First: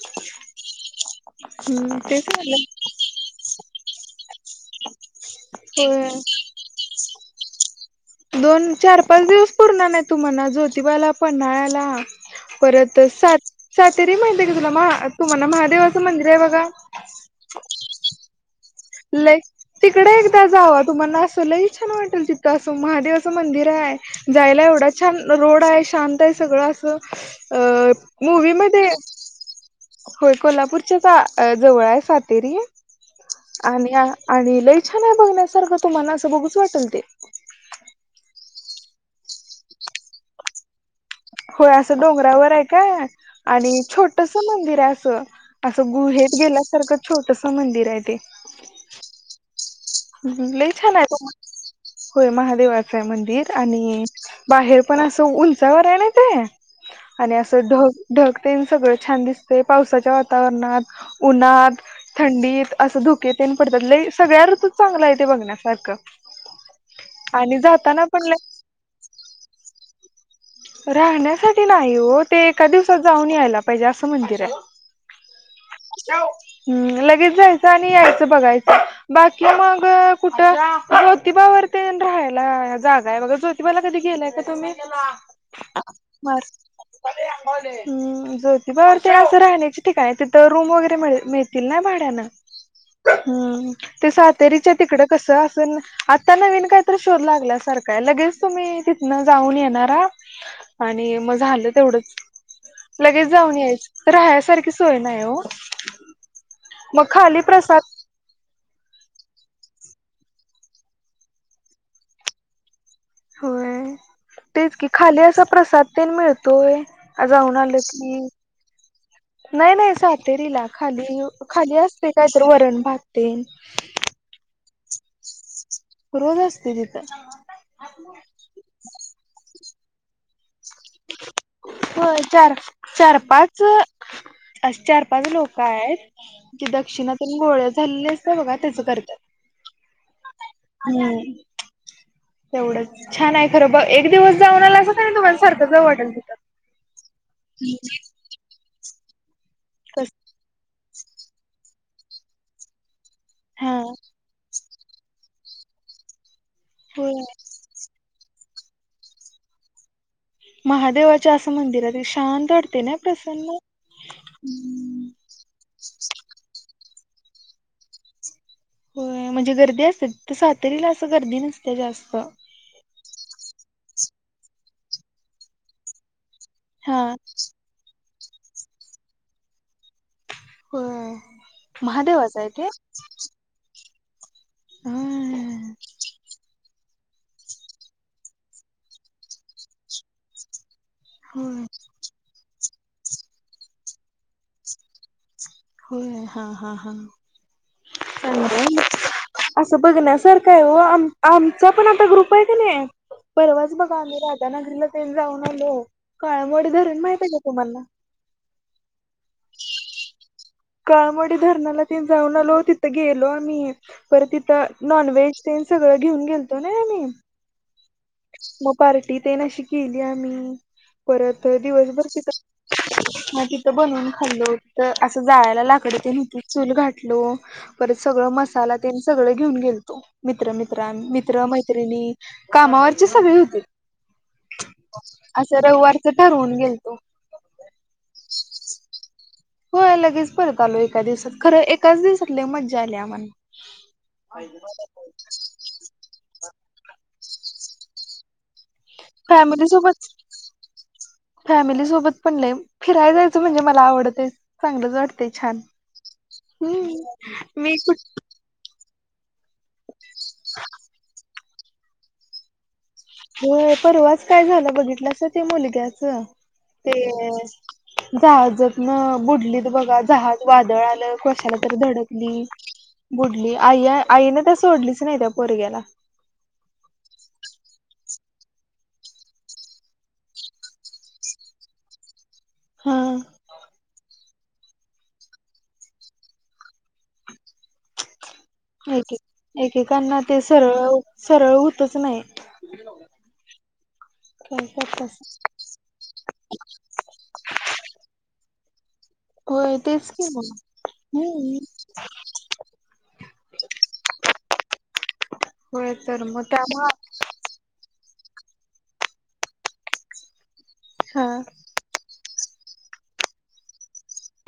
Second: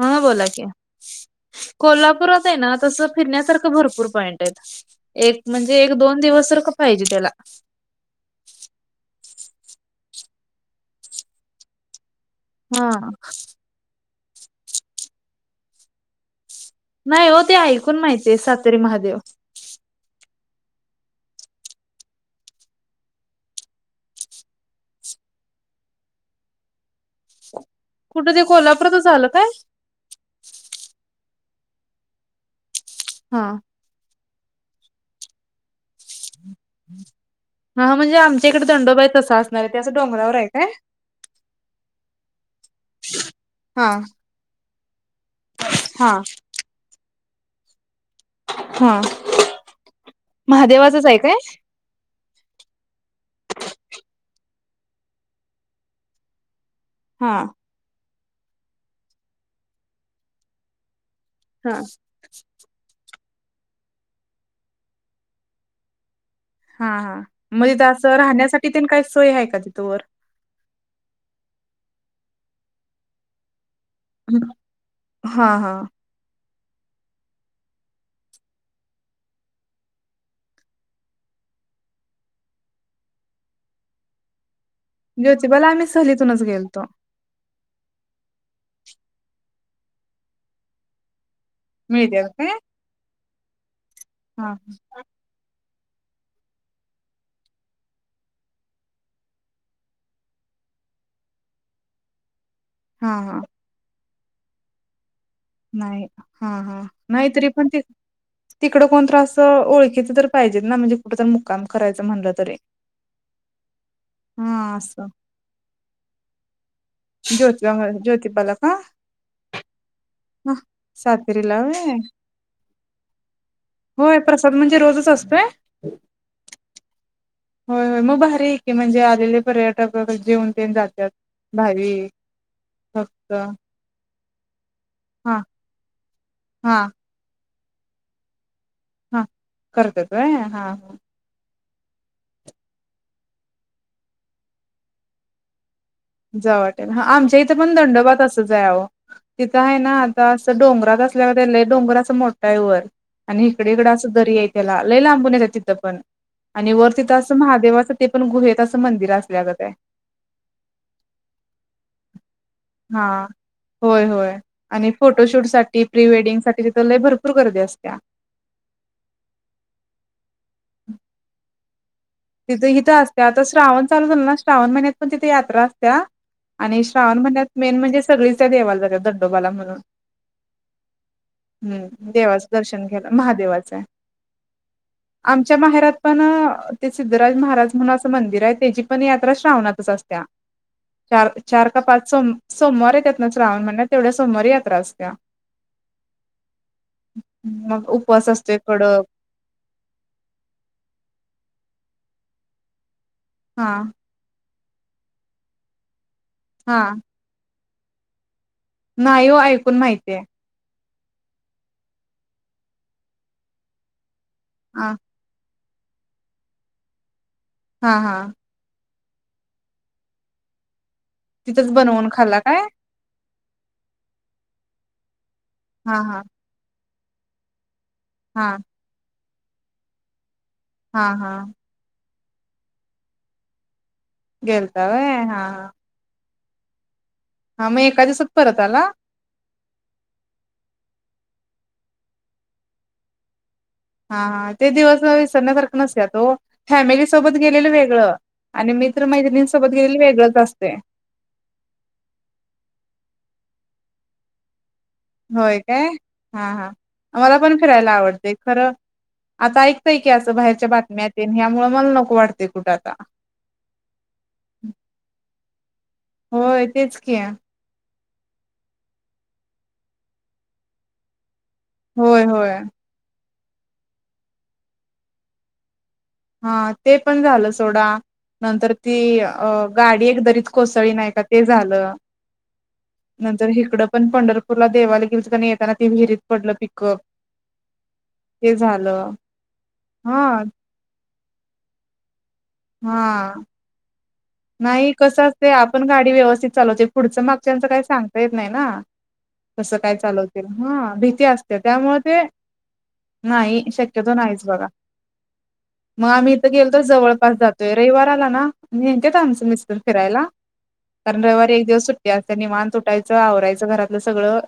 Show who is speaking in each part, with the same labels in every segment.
Speaker 1: हा बोला की,
Speaker 2: हम्म ते
Speaker 1: कोल्हापुरात
Speaker 2: झालं
Speaker 1: हाय ना तसं फिरण्यासारं भरपूर पॉईंट आहेत एक म्हणजे एक
Speaker 2: होय
Speaker 1: दोन दिवस जर का पाहिजे त्याला
Speaker 2: दोन चार पाच दिवस पुरणार नाय तुम्हांना ज्योतिबाला पन्हाळ्याला
Speaker 1: हा
Speaker 2: परत सा सातेरी माहितीये का तुला महा तुम्हाना महादेवाचं मंदिर हाय बघा
Speaker 1: नाय ओ ते ऐकून माहितये सातेरी महादेव,
Speaker 2: त जावा तुम्हांना असं लय छान वाटेल तिथं असं महादेवाचं मंदिर आहे जायला एवढं छान रोडय शांतय सगळं असं अ
Speaker 1: कुठं ते
Speaker 2: मूवी मधे
Speaker 1: कोल्हापुरातच आलं काय
Speaker 2: होय कोल्हापूरच्या का अ. जवळय सातेरी
Speaker 1: हा
Speaker 2: आणि आणि लयछानय बघण्यासारखं तुम्हांना असं बघ.
Speaker 1: हा हा म्हणजे आमच्या इकडं दंडोबाय तसा असणारय ते असं डोंगरावरय काय,
Speaker 2: होय असं डोंगरावरय काय आणि
Speaker 1: हा
Speaker 2: छोटसं मंदिरय असं असं
Speaker 1: हा
Speaker 2: गुहेत गेल्यासारखं छोटसं मंदिरय
Speaker 1: हा
Speaker 2: लई छान आहे
Speaker 1: महादेवाचंच हाय
Speaker 2: तो.
Speaker 1: काय
Speaker 2: होय महादेवाचय मंदिर आणि बाहेर पण असं उंचावरय ना ते आणि
Speaker 1: हा
Speaker 2: असं ढग ढगतेन सगळं छान दिसतय पावसाच्या वातावरणात.
Speaker 1: हा
Speaker 2: उन्हात थंडीत असं धुकेेतेन पडतात लय सगळ्या ऋतुत चांगलंय ते बघण्यासारखं
Speaker 1: हा हा हा
Speaker 2: आणि
Speaker 1: म तिथं
Speaker 2: जाताना
Speaker 1: असं
Speaker 2: पण लई
Speaker 1: राहण्यासाठी तेन काय सोय हाय का तिथं वर
Speaker 2: राहण्यासाठी नाय ओ ते एका दिवसात जाऊन यायला पाहिजे असं मंदिरय [inaudible]
Speaker 1: हा हा
Speaker 2: हम् लगेच जायचं आणि यायचं बघायचं बाकी मग अ.. कुठं जोतिबा [unintelligible] राहायला जागाय बगा जोतिबा ला कधी गेलाय का तुम्ही
Speaker 1: ज्योतिबाला आम्ही
Speaker 2: बर
Speaker 1: सहलीतूनच गेलतो.
Speaker 2: हं जोति ते [unintelligible] ते असं राहण्याची ठिकाणंयत तिथं रूम वगैरे मिळ- मिळतील ना भाड्यानं
Speaker 1: मिळत्यात काय
Speaker 2: हम्म ते
Speaker 1: हा
Speaker 2: सातेरीच्या तिकडं कसं असं न आत्ता नवीन काय तर शोध लागल्यासारखय लगेच तुम्ही तिथनं जाऊन येणारा, आणि मग झालं तेवढंच
Speaker 1: हा
Speaker 2: लगेच
Speaker 1: हा
Speaker 2: जाऊन यायचं राहयसारखी सोय नाही हो
Speaker 1: नाही हा -हा
Speaker 2: मग
Speaker 1: नाही
Speaker 2: खाली
Speaker 1: तरी पण ते
Speaker 2: प्रसाद
Speaker 1: तिकडं कोण त्रास ओळखीच तर पाहिजेत ना म्हणजे कुठ तर मुक्काम करायचं म्हणलं तरी
Speaker 2: होय
Speaker 1: हा
Speaker 2: तेच की
Speaker 1: असं
Speaker 2: खाली असा प्रसाद तेन मिळतोय हा जाऊन
Speaker 1: ज्योतिबा
Speaker 2: आलं की
Speaker 1: ज्योतिबाला का
Speaker 2: [inaudible] नाही -नाही
Speaker 1: ह
Speaker 2: सातेरीला खाली
Speaker 1: सातेरीला
Speaker 2: -खाली
Speaker 1: होय
Speaker 2: असते काय तर वरण भात ते
Speaker 1: होय प्रसाद म्हणजे रोजच असतोय
Speaker 2: रोज असताय तिथं [inaudible]
Speaker 1: होय -होय मग भारी की म्हणजे आलेले पर्यटक जेवन जातात भावी
Speaker 2: होय चार
Speaker 1: फ [inaudible] क्त
Speaker 2: अशी चार -पाच लोक आहेत [inaudible] जी
Speaker 1: हा
Speaker 2: दक्षिणातून गोळ्या झालेले असत बघा तसं
Speaker 1: हा
Speaker 2: करतात [inaudible]
Speaker 1: करतात होय हा- हा
Speaker 2: [inaudible] तेवढंच छान आहे खरं बघ एक दिवस जाऊनला असं तुम्हालासारखं जाऊ वाटताय
Speaker 1: जाऊ वाटल हा आमच्या इथं पण दंडवात असंच आहे आहो तिथं आहे ना
Speaker 2: कस
Speaker 1: आता असं डोंगरात असल्यावर त्याला डोंगर असं मोठा आहे वर आणि हिकडं
Speaker 2: हा
Speaker 1: -हिकडं असं दरी आहे त्याला लय लांबून येत तिथं पण आणि वर तिथं
Speaker 2: होय
Speaker 1: असं महादेवाच ते पण गुहेत असं मंदिर असल्यागत आहे
Speaker 2: महादेवाच असं मंदिर आहे ते शांत वाटताय ना
Speaker 1: हा
Speaker 2: प्रसन्न
Speaker 1: होय -होय आणि फोटोशूट साठी प्री वेडिंग साठी तिथ लय भरपूर गर्दी असत्या
Speaker 2: होय म्हणजे गर्दी असते तर सातरीला असं गर्दी नसते जास्त
Speaker 1: तिथं इथं असत्या आता श्रावण चालू झालं ना श्रावण महिन्यात पण तिथे यात्रा असत्या आणि
Speaker 2: हा
Speaker 1: श्रावण महिन्यात मेन म्हणजे सगळीच त्या देवाला जात दंडोबाला म्हणून
Speaker 2: होय
Speaker 1: [inaudible] हम्म
Speaker 2: महादेवाच
Speaker 1: देवाच
Speaker 2: आहे ते
Speaker 1: दर्शन घ्यायला महादेवाचं आमच्या
Speaker 2: हम्म
Speaker 1: माहेरात पण ते सिद्धराज महाराज म्हणून असं मंदिर आहे त्याची पण यात्रा श्रावणातच असत्या चार
Speaker 2: होय
Speaker 1: -चार का पाच सम सोमवार त्यातनच राहून महिन्यात तेवढ्या सोमवारी यात्रा असत्या
Speaker 2: होय हा- हा- हा
Speaker 1: मग उपवास असतोय कडक
Speaker 2: [inaudible] असं बघण्यासारखं आहे आम आम जो पण आता ग्रुप आहे का नाही
Speaker 1: हा
Speaker 2: परवाच बघा आम्ही राजानगरीला ते जाऊन [inaudible] आलो काळमवाडी
Speaker 1: हा
Speaker 2: धरून माहिती आहे का? तुम्हाला
Speaker 1: नाही ओ ऐकून माहितीय
Speaker 2: काळमवाडी धरणाला तेन जाऊन आलो तिथं गेलो आम्ही परत तिथं
Speaker 1: हा
Speaker 2: नॉनव्हेज तेन सगळं घेऊन गेलतो नाही आम्ही
Speaker 1: हा -हा
Speaker 2: मग पार्टी तेन अशी गेली आम्ही परत
Speaker 1: तिथंच
Speaker 2: दिवसभर
Speaker 1: बनवून
Speaker 2: तिथं
Speaker 1: खाल्ला काय
Speaker 2: थांबल. तिथं बनवून खाल्लो तर असं जाळायला लाकड
Speaker 1: हा
Speaker 2: तेन
Speaker 1: हा
Speaker 2: होतीत चूल घातलो. परत सगळ
Speaker 1: हा
Speaker 2: मसाला तेन सगळं घेऊन गेलतो मित्र मित्र
Speaker 1: हा
Speaker 2: आम्ही
Speaker 1: हा
Speaker 2: मित्र मैत्रिणी कामावरचे सगळे होते.
Speaker 1: गेलता होय हा, हा.
Speaker 2: रविवारच ठरवून गेलतो.
Speaker 1: हा मग एका दिवसात परत आला
Speaker 2: हो लगेच परत आलो एका दिवसात खरं एकाच दिवसात लय मज्जा आली आम्हाला.
Speaker 1: हा हा ते दिवस विसरण्यासारख नसत्यात ओ फॅमिलीच सोबत गेलेलं वेगळं आणि मित्र
Speaker 2: फॅमिली
Speaker 1: मैत्रिणींसोबत गेलेलं
Speaker 2: सोबत
Speaker 1: वेगळंच असतय.
Speaker 2: फॅमिली सोबत पण लई फिरायला ते म्हणजे मला आवडते
Speaker 1: होय काय हा हा आम्हाला पण
Speaker 2: हम्म मी
Speaker 1: फिरायला
Speaker 2: कुठ
Speaker 1: आवडते. खरं, आता ऐकतंय की असं बाहेरच्या बातम्या तेन यामुळे मला नको वाटते. कुठंच,
Speaker 2: हो परवाच काय झालं बघितलासा ते मुलग्याच
Speaker 1: होय तेच
Speaker 2: ते
Speaker 1: की
Speaker 2: जहाजात न बुडलीत बघा जहाज वादळ आलं कशाला
Speaker 1: होय
Speaker 2: धडकली
Speaker 1: होय
Speaker 2: बुडली आई आईने त्या सोडलीच नाही त्या पोरग्याला,
Speaker 1: हा ते पण झालं सोडा. नंतर ती अ गाडी एक दरीत कोसळली नाही का ते झालं.
Speaker 2: हा
Speaker 1: नंतर हिकडं पण पंढर पूरला देवाला गेलीत येताना ती विहिरीत पडलं तिघ.
Speaker 2: एक एकेकांना ते सरळ सरळ होतच नाही.
Speaker 1: हा
Speaker 2: काय
Speaker 1: नाही कसं
Speaker 2: करतास
Speaker 1: असते. आपण गाडी व्यवस्थित चालवते पुढचं मागच्याचं काही सांगता येत नाही ना. तसं
Speaker 2: होय
Speaker 1: काय
Speaker 2: तेच की
Speaker 1: चालवते
Speaker 2: मग
Speaker 1: हा भीती असते
Speaker 2: हम्म
Speaker 1: त्यामुळे ते, नाही शक्यतो नाहीच बघा.
Speaker 2: होय
Speaker 1: मग
Speaker 2: तर
Speaker 1: आम्ही इथं गेलो तर
Speaker 2: त्यामुळे
Speaker 1: जवळपास जातोय रविवार आला ना, नेत्यांत आमच मिस्टर फिरायला कारण
Speaker 2: हा
Speaker 1: रविवारी एक दिवस सुट्टी असत्या. निवांत उठायचं आवरायचं घरातलं सगळं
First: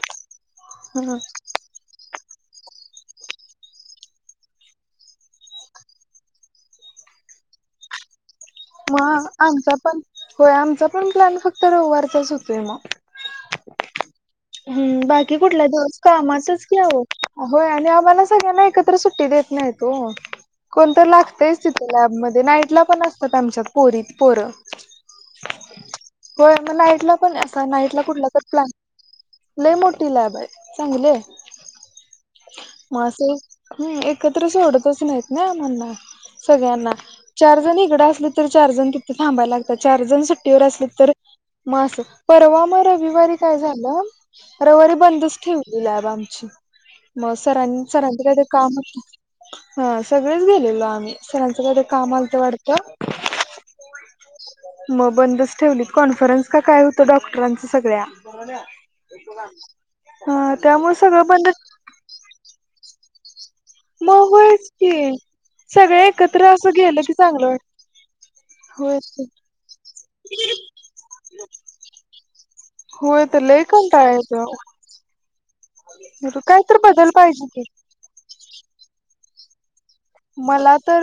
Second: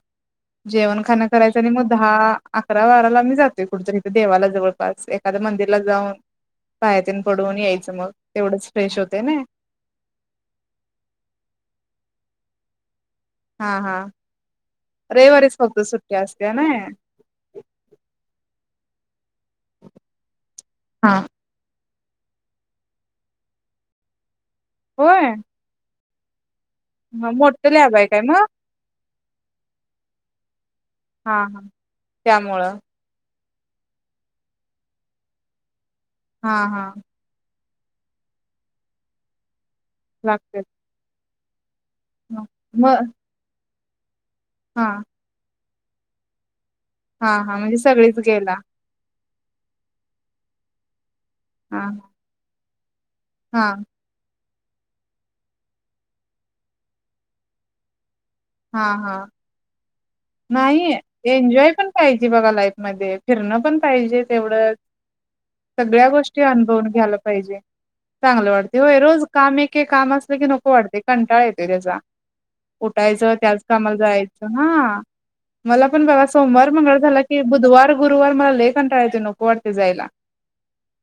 Speaker 1: जेवण
Speaker 2: ह
Speaker 1: खाण करायचं आणि मग दहा, अकरा, बारा मी जातोय कुठतरी देवाला जवळपास एखाद्या मंदिरला जाऊन. पाया तेन पडून यायचं. मग तेवढंच फ्रेश होतंय
Speaker 2: मग
Speaker 1: नई.
Speaker 2: आमचा पण होय आमचा पण प्लॅन फक्त रविवारचाच होतोय मग,
Speaker 1: हा हा
Speaker 2: हम बाकी
Speaker 1: रविवारीच
Speaker 2: कुठल्या
Speaker 1: फक्त
Speaker 2: दिवस
Speaker 1: सुट्टी असत्या
Speaker 2: कामाचच
Speaker 1: नई
Speaker 2: की अहो आणि आम्हाला सगळ्यांना एकत्र सुट्टी देत नाहीत हो कोण तर
Speaker 1: हा.
Speaker 2: लागतायचं तिथं. लॅबमध्ये नाईटला पण असतात आमच्यात पोरी पोरं
Speaker 1: होय
Speaker 2: होय नाईटला
Speaker 1: हा
Speaker 2: पण अस
Speaker 1: मोठं लॅब
Speaker 2: नाईटला
Speaker 1: आहे काय
Speaker 2: कुठला
Speaker 1: मग
Speaker 2: तर प्लॅन लय मोठी लॅब आहे चांगली हाय
Speaker 1: हा हा त्यामुळं
Speaker 2: मग असं, हम् एकत्र सोडतच नाहीत ना आम्हांला
Speaker 1: हा हा
Speaker 2: सगळ्यांना चार जणी अस तर चार जण तिथं थांबायला लागतात चार जण सुट्टीवर
Speaker 1: लागतेच
Speaker 2: असली तर, मग अस परवा मग रविवारी काय झालं
Speaker 1: हा
Speaker 2: रविवारी बंदच ठेव. लॅब आमची मग
Speaker 1: हा हा म्हणजे
Speaker 2: सरांनी
Speaker 1: सगळीच
Speaker 2: सरांचं काय तरी
Speaker 1: गेला
Speaker 2: काम होतं. हा सगळेच गेलेलो आम्ही सरांचं काय
Speaker 1: हा
Speaker 2: तरी काम आलत वाटत.
Speaker 1: हा
Speaker 2: मग बंदच ठेवली. कॉन्फरन्स का काय होतं डॉक्टरांनच सगळ्या
Speaker 1: हा हा
Speaker 2: हा
Speaker 1: नाही.
Speaker 2: त्यामुळे सगळं बंद
Speaker 1: एन्जॉय पण घ्यायची बघा लाईफ मध्ये फिरणं. पण पाहिजे.
Speaker 2: मग होयच
Speaker 1: तेवढंच
Speaker 2: की सगळे
Speaker 1: सगळ्या गोष्टी
Speaker 2: एकत्र असं
Speaker 1: अनुभवून
Speaker 2: गेलं की
Speaker 1: घ्यायला
Speaker 2: चांगलं
Speaker 1: पाहिजे.
Speaker 2: वाटत
Speaker 1: चांगलं वाटतंय होय रोज काम एके काम असलं की नको वाटतंय कंटाळ येतो त्याचा
Speaker 2: होय
Speaker 1: उठायचं
Speaker 2: तर लय
Speaker 1: त्याच कामाला
Speaker 2: कंटाळा
Speaker 1: जायचं
Speaker 2: येतो
Speaker 1: हा मला पण बघा
Speaker 2: काय
Speaker 1: सोमवार
Speaker 2: तर
Speaker 1: मंगळवार
Speaker 2: बदल
Speaker 1: झाला की
Speaker 2: पाहिजे
Speaker 1: बुधवार गुरुवार मला लई कंटाळा येतोय नको वाटतय
Speaker 2: मला तर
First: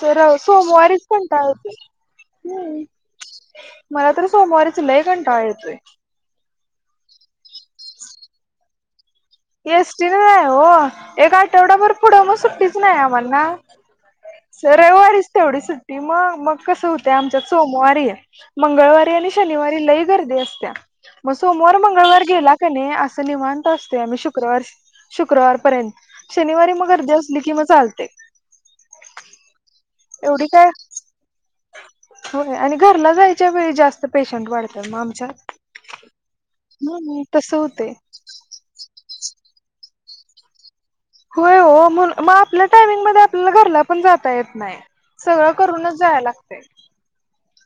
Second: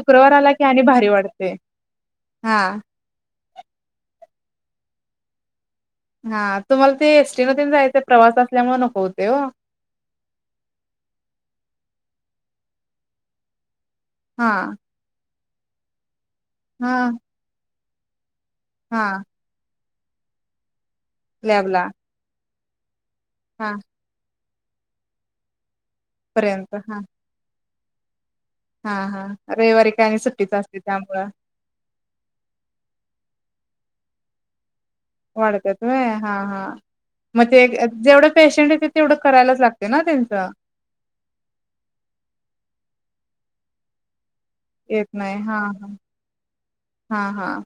Speaker 2: जरा
Speaker 1: आला की आणि
Speaker 2: सोमवारीच
Speaker 1: भारी
Speaker 2: कंटाळा
Speaker 1: वाटते
Speaker 2: येतोय
Speaker 1: हा
Speaker 2: हम्म मला तर सोमवारीच लय कंटाळा येतोय
Speaker 1: हा तुम्हाला ते एसटी मधून जायचं प्रवास असल्यामुळे नको होतं
Speaker 2: एसटीने नाही हो एक आठवडाभर पुढं मग सुट्टीच नाही आम्हाला
Speaker 1: हा
Speaker 2: रविवारीच तेवढी सुट्टी मग मग कसं
Speaker 1: हा
Speaker 2: होतंय आमच्यात सोमवारी मंगळवारी
Speaker 1: हा
Speaker 2: आणि शनिवारी लई गर्दी असत्या मग सोमवार
Speaker 1: लॅबला
Speaker 2: मंगळवार गेला कणी अस निवांत
Speaker 1: हा
Speaker 2: असतंय आम्ही शुक्रवार शुक्रवारपर्यंत शनिवारी
Speaker 1: पर्यंत
Speaker 2: मग
Speaker 1: हा
Speaker 2: गर्दी असली कि मग चालतंय ते
Speaker 1: हा हा रविवारी काय आणि
Speaker 2: एवढी
Speaker 1: सुट्टीच
Speaker 2: काय
Speaker 1: असते त्यामुळं
Speaker 2: हो आणि घरला जायच्या वेळी जास्त पेशंट वाढतं
Speaker 1: वाढत्यात होय हा हा
Speaker 2: हम्म
Speaker 1: मग
Speaker 2: तसं
Speaker 1: ते
Speaker 2: होतय
Speaker 1: जेवढं पेशंट येतात तेवढं करायलाच लागतंय ना त्यांचं
Speaker 2: होय हो म्हणून मग आपल्या टायमिंगमध्ये आपल्या घरला पण जाता येतेय नाही
Speaker 1: येत नाही
Speaker 2: सगळं
Speaker 1: हा
Speaker 2: करूनच
Speaker 1: हा
Speaker 2: जायाय लागतंय
Speaker 1: हा हा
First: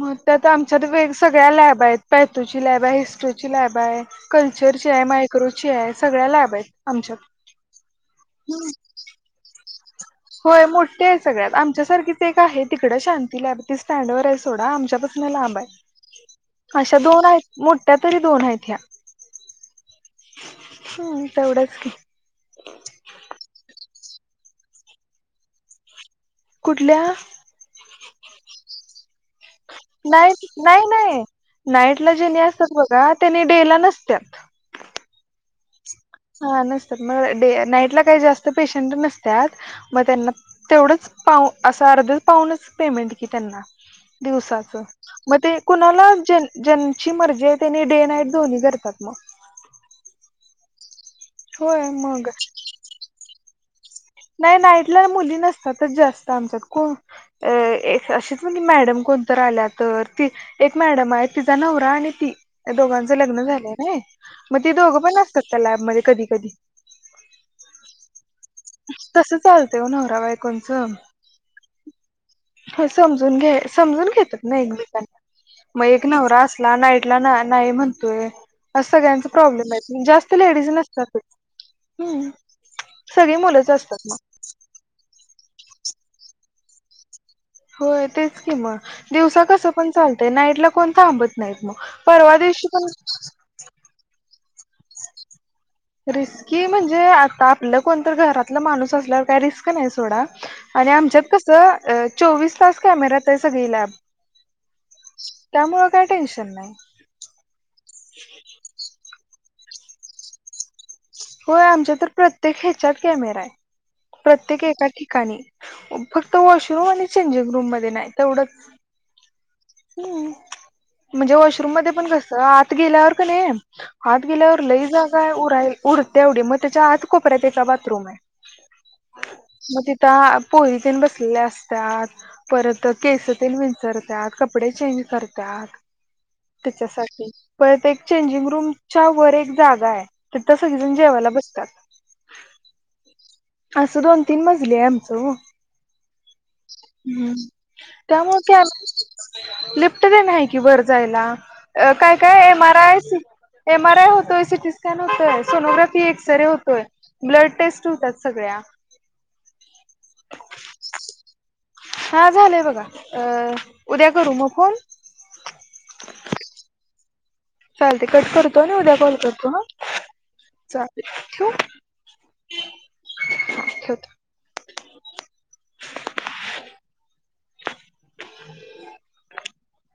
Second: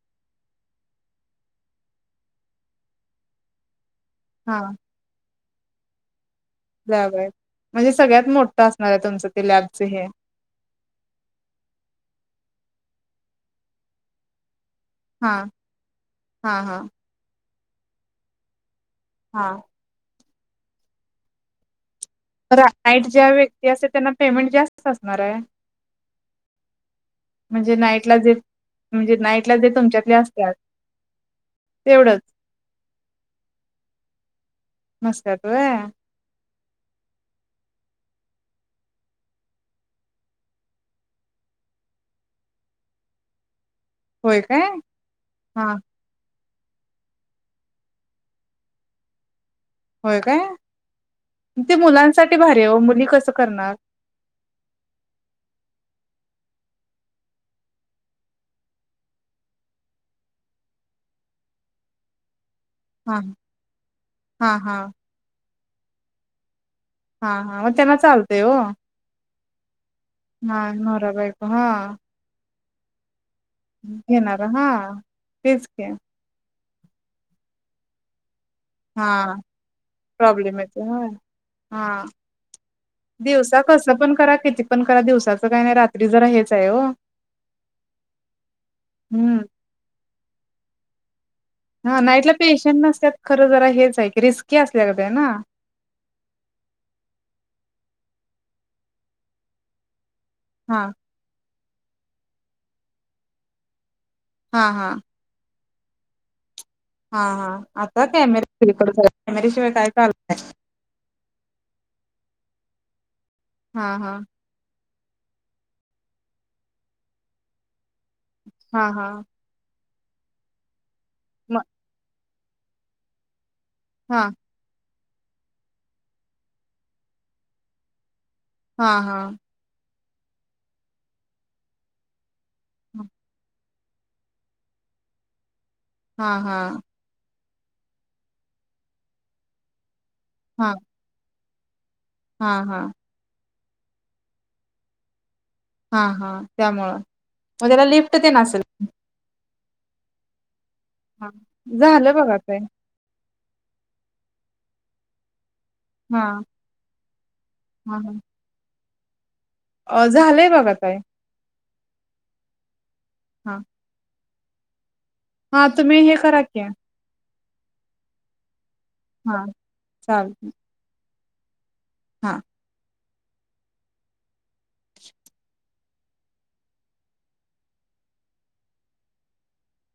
Speaker 2: मग त्या तर आमच्यात वेग सगळ्या लॅब आहेत पॅथोची लॅब आहे हिस्ट्रोची लॅब आहे
Speaker 1: हा
Speaker 2: कल्चर चे आहे मायक्रोचे आहे सगळ्या लाॅब
Speaker 1: लॅब आहे म्हणजे सगळ्यात मोठं असणार आहे तुमचं ते लॅबच हे
Speaker 2: होय मोठे आहे सगळ्यात आमच्या सारखीच एक आहे तिकड शांती लॅब ती स्टँडवर आहे सोडा आ
Speaker 1: हा
Speaker 2: ला आहे
Speaker 1: हा हा
Speaker 2: अशा दोन आहेत मोठ्या तरी दोन आहेत ह्या
Speaker 1: हा
Speaker 2: हम् तेवढंच की
Speaker 1: तर नाईट ज्या व्यक्ती असते त्यांना पेमेंट जास्त असणार आहे
Speaker 2: कुठल्या
Speaker 1: म्ह
Speaker 2: नाईट नाही नाही नाईटला
Speaker 1: तेवढंच
Speaker 2: जेनी असतात बघ त्यानी डेला नसत तथ
Speaker 1: नसत्यात होय
Speaker 2: हा नसतात मग डे नाईटला काही जास्त पेशंट नसतात मग त्यांना तेवढंच पाह असा अर्धच पाहूनच पेमेंट की त्यांना
Speaker 1: होय काय
Speaker 2: दिवसाच मग ते
Speaker 1: हा
Speaker 2: कणाला जे ज्यांची मर्जी आहे त्यांनी डे नाईट दोन्ही करतात मग
Speaker 1: होय काय ते
Speaker 2: होय मग
Speaker 1: मुलांसाठी भारी मुली कसं करणार
Speaker 2: नाही नाईटला मुली नसतात जास्त आमच्यातच एक अशीच मॅडम कोणत आल्या तर ती एक मॅडम आहे तिचा नवरा आणि ती दोघांचं
Speaker 1: हा
Speaker 2: लग्न झालंय ना
Speaker 1: हा
Speaker 2: मग ते
Speaker 1: हा
Speaker 2: दोघं पण असतात का लॅबमध्येध्ये कधी कधी
Speaker 1: हा हा मग त्यांना चालत
Speaker 2: तस चालत हो नवरा
Speaker 1: हा
Speaker 2: बाईकोंचं
Speaker 1: नवरा बायको हा
Speaker 2: हो समजून घ समजून
Speaker 1: घेणार
Speaker 2: घेतात ना
Speaker 1: हा
Speaker 2: एकम्यकांना
Speaker 1: तेच की
Speaker 2: मग एक नवरा अस नाही नाइटला नाही म्हणतोय अस
Speaker 1: हा
Speaker 2: सगळ्यांचा प्रॉब्लेम जास्त
Speaker 1: प्रॉब्लेम
Speaker 2: लेडीज
Speaker 1: येतो होय
Speaker 2: नसतातच
Speaker 1: हा
Speaker 2: सगळी
Speaker 1: दिवसा
Speaker 2: मुलंच
Speaker 1: कस
Speaker 2: असतात
Speaker 1: पण
Speaker 2: मग
Speaker 1: करा किती पण करा दिवसाच काय नाही रात्री जरा हेच आहे हो
Speaker 2: होय तेच कि म
Speaker 1: हम्म
Speaker 2: दिवसा कसं पण चालतय नाईटला कोण थांबत ना
Speaker 1: हा नाईटला पेशंट नसतत खरं जरा हेच आहे की रिस्की असल्या गत आहे ना
Speaker 2: रिस्की म्हणजे आता आपलं कोणत घरातलं माणूस असल्यावर काही रिस्क नाही सोडा
Speaker 1: हा
Speaker 2: आणि आमच्यात कस चोवीस तास कॅमेरात आहे सगळी लॅब
Speaker 1: हा हा
Speaker 2: त्यामुळेळ काही टेन्शन नाही
Speaker 1: हा हा आता कॅमेराे कॅमेरशिवाय काय चालय
Speaker 2: होय आमच्या तर प्रत्येक ह्याच्यात कॅमेरा आहे
Speaker 1: हा हा
Speaker 2: प्रत्येक एका ठिका का फक्त वॉशरूम आणि चेंजिंग रूम मध्ये नाही तेवढंच
Speaker 1: हा हा
Speaker 2: हम् म्हणजे
Speaker 1: म
Speaker 2: वॉशरूम मध्ये पण कसं आत गेल्यावर का नाही
Speaker 1: हा
Speaker 2: हात गेल्यावर लई जागाय उर उर तेवढी मग त्याच्या हात कोपऱ्या त्याचा बाथरूम आहे
Speaker 1: हा हा
Speaker 2: त्या पोरीत बसलेल्या असतात परत केस रतात कपडे चेंज करतात
Speaker 1: हा हा
Speaker 2: त्याच्यासाठी परत एक चेंजिंग रूमच्या वर एक जागा आहे तिथं
Speaker 1: हा
Speaker 2: सगळीजण जेवायला बसतात
Speaker 1: हा हा
Speaker 2: असं दोन तीन मजले आहे आमचं
Speaker 1: हा हा त्यामुळं
Speaker 2: हम्म
Speaker 1: मग त्याला लिफ्ट ते
Speaker 2: त्यामुळे
Speaker 1: नसेल
Speaker 2: काय लिफ्ट देण आहे की वर जायला
Speaker 1: झालं
Speaker 2: काय
Speaker 1: बघा
Speaker 2: काय
Speaker 1: ताई
Speaker 2: M R I M R I होतोय सिटी स्कॅन होतोय सोनोग्राफी
Speaker 1: हा
Speaker 2: एक्सरे होतोय ब्लड टेस्ट होतात सगळ्या
Speaker 1: अ झालंय बघा काय
Speaker 2: हा झालंय बघा अ
Speaker 1: हा
Speaker 2: उद्या करू मग फोन
Speaker 1: हा तुम्ही हे करा की
Speaker 2: चाल ते कट करतो आणि उद्या कॉल करतो हा
Speaker 1: चालतंय
Speaker 2: चालेल ठेव
Speaker 1: हा
Speaker 2: ेत [unintelligible] [unintelligible]